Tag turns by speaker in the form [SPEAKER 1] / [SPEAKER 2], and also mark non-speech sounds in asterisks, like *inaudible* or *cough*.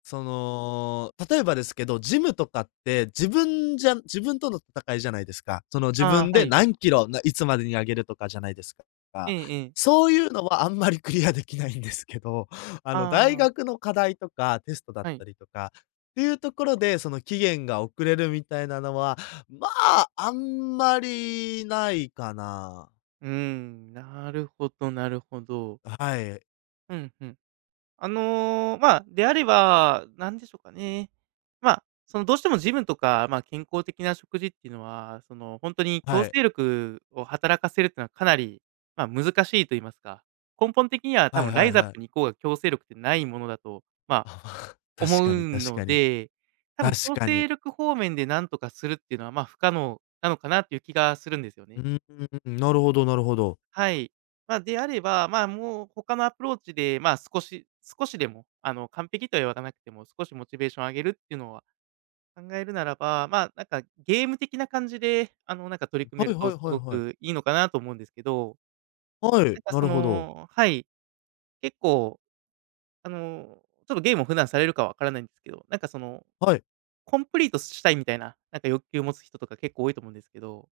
[SPEAKER 1] その、例えばですけど、ジムとかって、自分じゃ自分との戦いじゃないですか。その、自
[SPEAKER 2] あ
[SPEAKER 1] 分
[SPEAKER 2] あ、は
[SPEAKER 1] で
[SPEAKER 2] い。
[SPEAKER 1] 何キロ、ないつまでに上げるとかじゃないですか。
[SPEAKER 2] ええええ。
[SPEAKER 1] そういうのはあんまりクリアできないんですけど、あの、大
[SPEAKER 2] ああ。
[SPEAKER 1] 学の課題とか、テストだっ
[SPEAKER 2] はい。
[SPEAKER 1] たりとか、っていうところで、その期限が遅れるみたいなのは、まあ、あんまりないかな。
[SPEAKER 2] うん、なるほどなるほど。
[SPEAKER 1] はい。
[SPEAKER 2] うんうん。あの、まあ、であれば、なんでしょうかね。まあ、そのどうしてもジムとか、まあ、健康的な食事っていうのは、そのほんとに強
[SPEAKER 1] は
[SPEAKER 2] 制
[SPEAKER 1] い。
[SPEAKER 2] 力を働かせるってのはかなり、まあ、難しいと言いますか、根本的には多
[SPEAKER 1] はい
[SPEAKER 2] 分ラ
[SPEAKER 1] は
[SPEAKER 2] イ
[SPEAKER 1] い
[SPEAKER 2] ザッ
[SPEAKER 1] はい。
[SPEAKER 2] プに行こうが強制力ってないものだと、まあ、
[SPEAKER 1] ああ、確
[SPEAKER 2] 思
[SPEAKER 1] かに
[SPEAKER 2] う
[SPEAKER 1] 確
[SPEAKER 2] の
[SPEAKER 1] かに。
[SPEAKER 2] で、多分
[SPEAKER 1] 確
[SPEAKER 2] 強
[SPEAKER 1] かに。
[SPEAKER 2] 制力方面でなんとかするっていうのは、まあ、不可能なのかなっていう気がするんですよね。
[SPEAKER 1] うん、なるほどなるほど。
[SPEAKER 2] はい。まあ、であれば、まあ、もう他のアプローチで、まあ少し少しでも、あの完璧とはやらなくても、少しモチベーションを上げるっていうのは、考えるならば、まあ、なんかゲーム的な感じで、あの、なんか取り
[SPEAKER 1] *unintelligible*
[SPEAKER 2] 組
[SPEAKER 1] は
[SPEAKER 2] め
[SPEAKER 1] い
[SPEAKER 2] る
[SPEAKER 1] は
[SPEAKER 2] と
[SPEAKER 1] い
[SPEAKER 2] す
[SPEAKER 1] はい
[SPEAKER 2] ご
[SPEAKER 1] はい。
[SPEAKER 2] くいいのかなと思うんですけど。
[SPEAKER 1] は
[SPEAKER 2] な
[SPEAKER 1] い、
[SPEAKER 2] んか
[SPEAKER 1] な
[SPEAKER 2] そ
[SPEAKER 1] るほど。
[SPEAKER 2] のはい、結構、あのちょっとゲームを普段されるか分からないんですけど、なんかその、
[SPEAKER 1] はい。
[SPEAKER 2] コンプリートしたいみたいな、なんか欲求を持つ人とか結構多いと思うんですけど。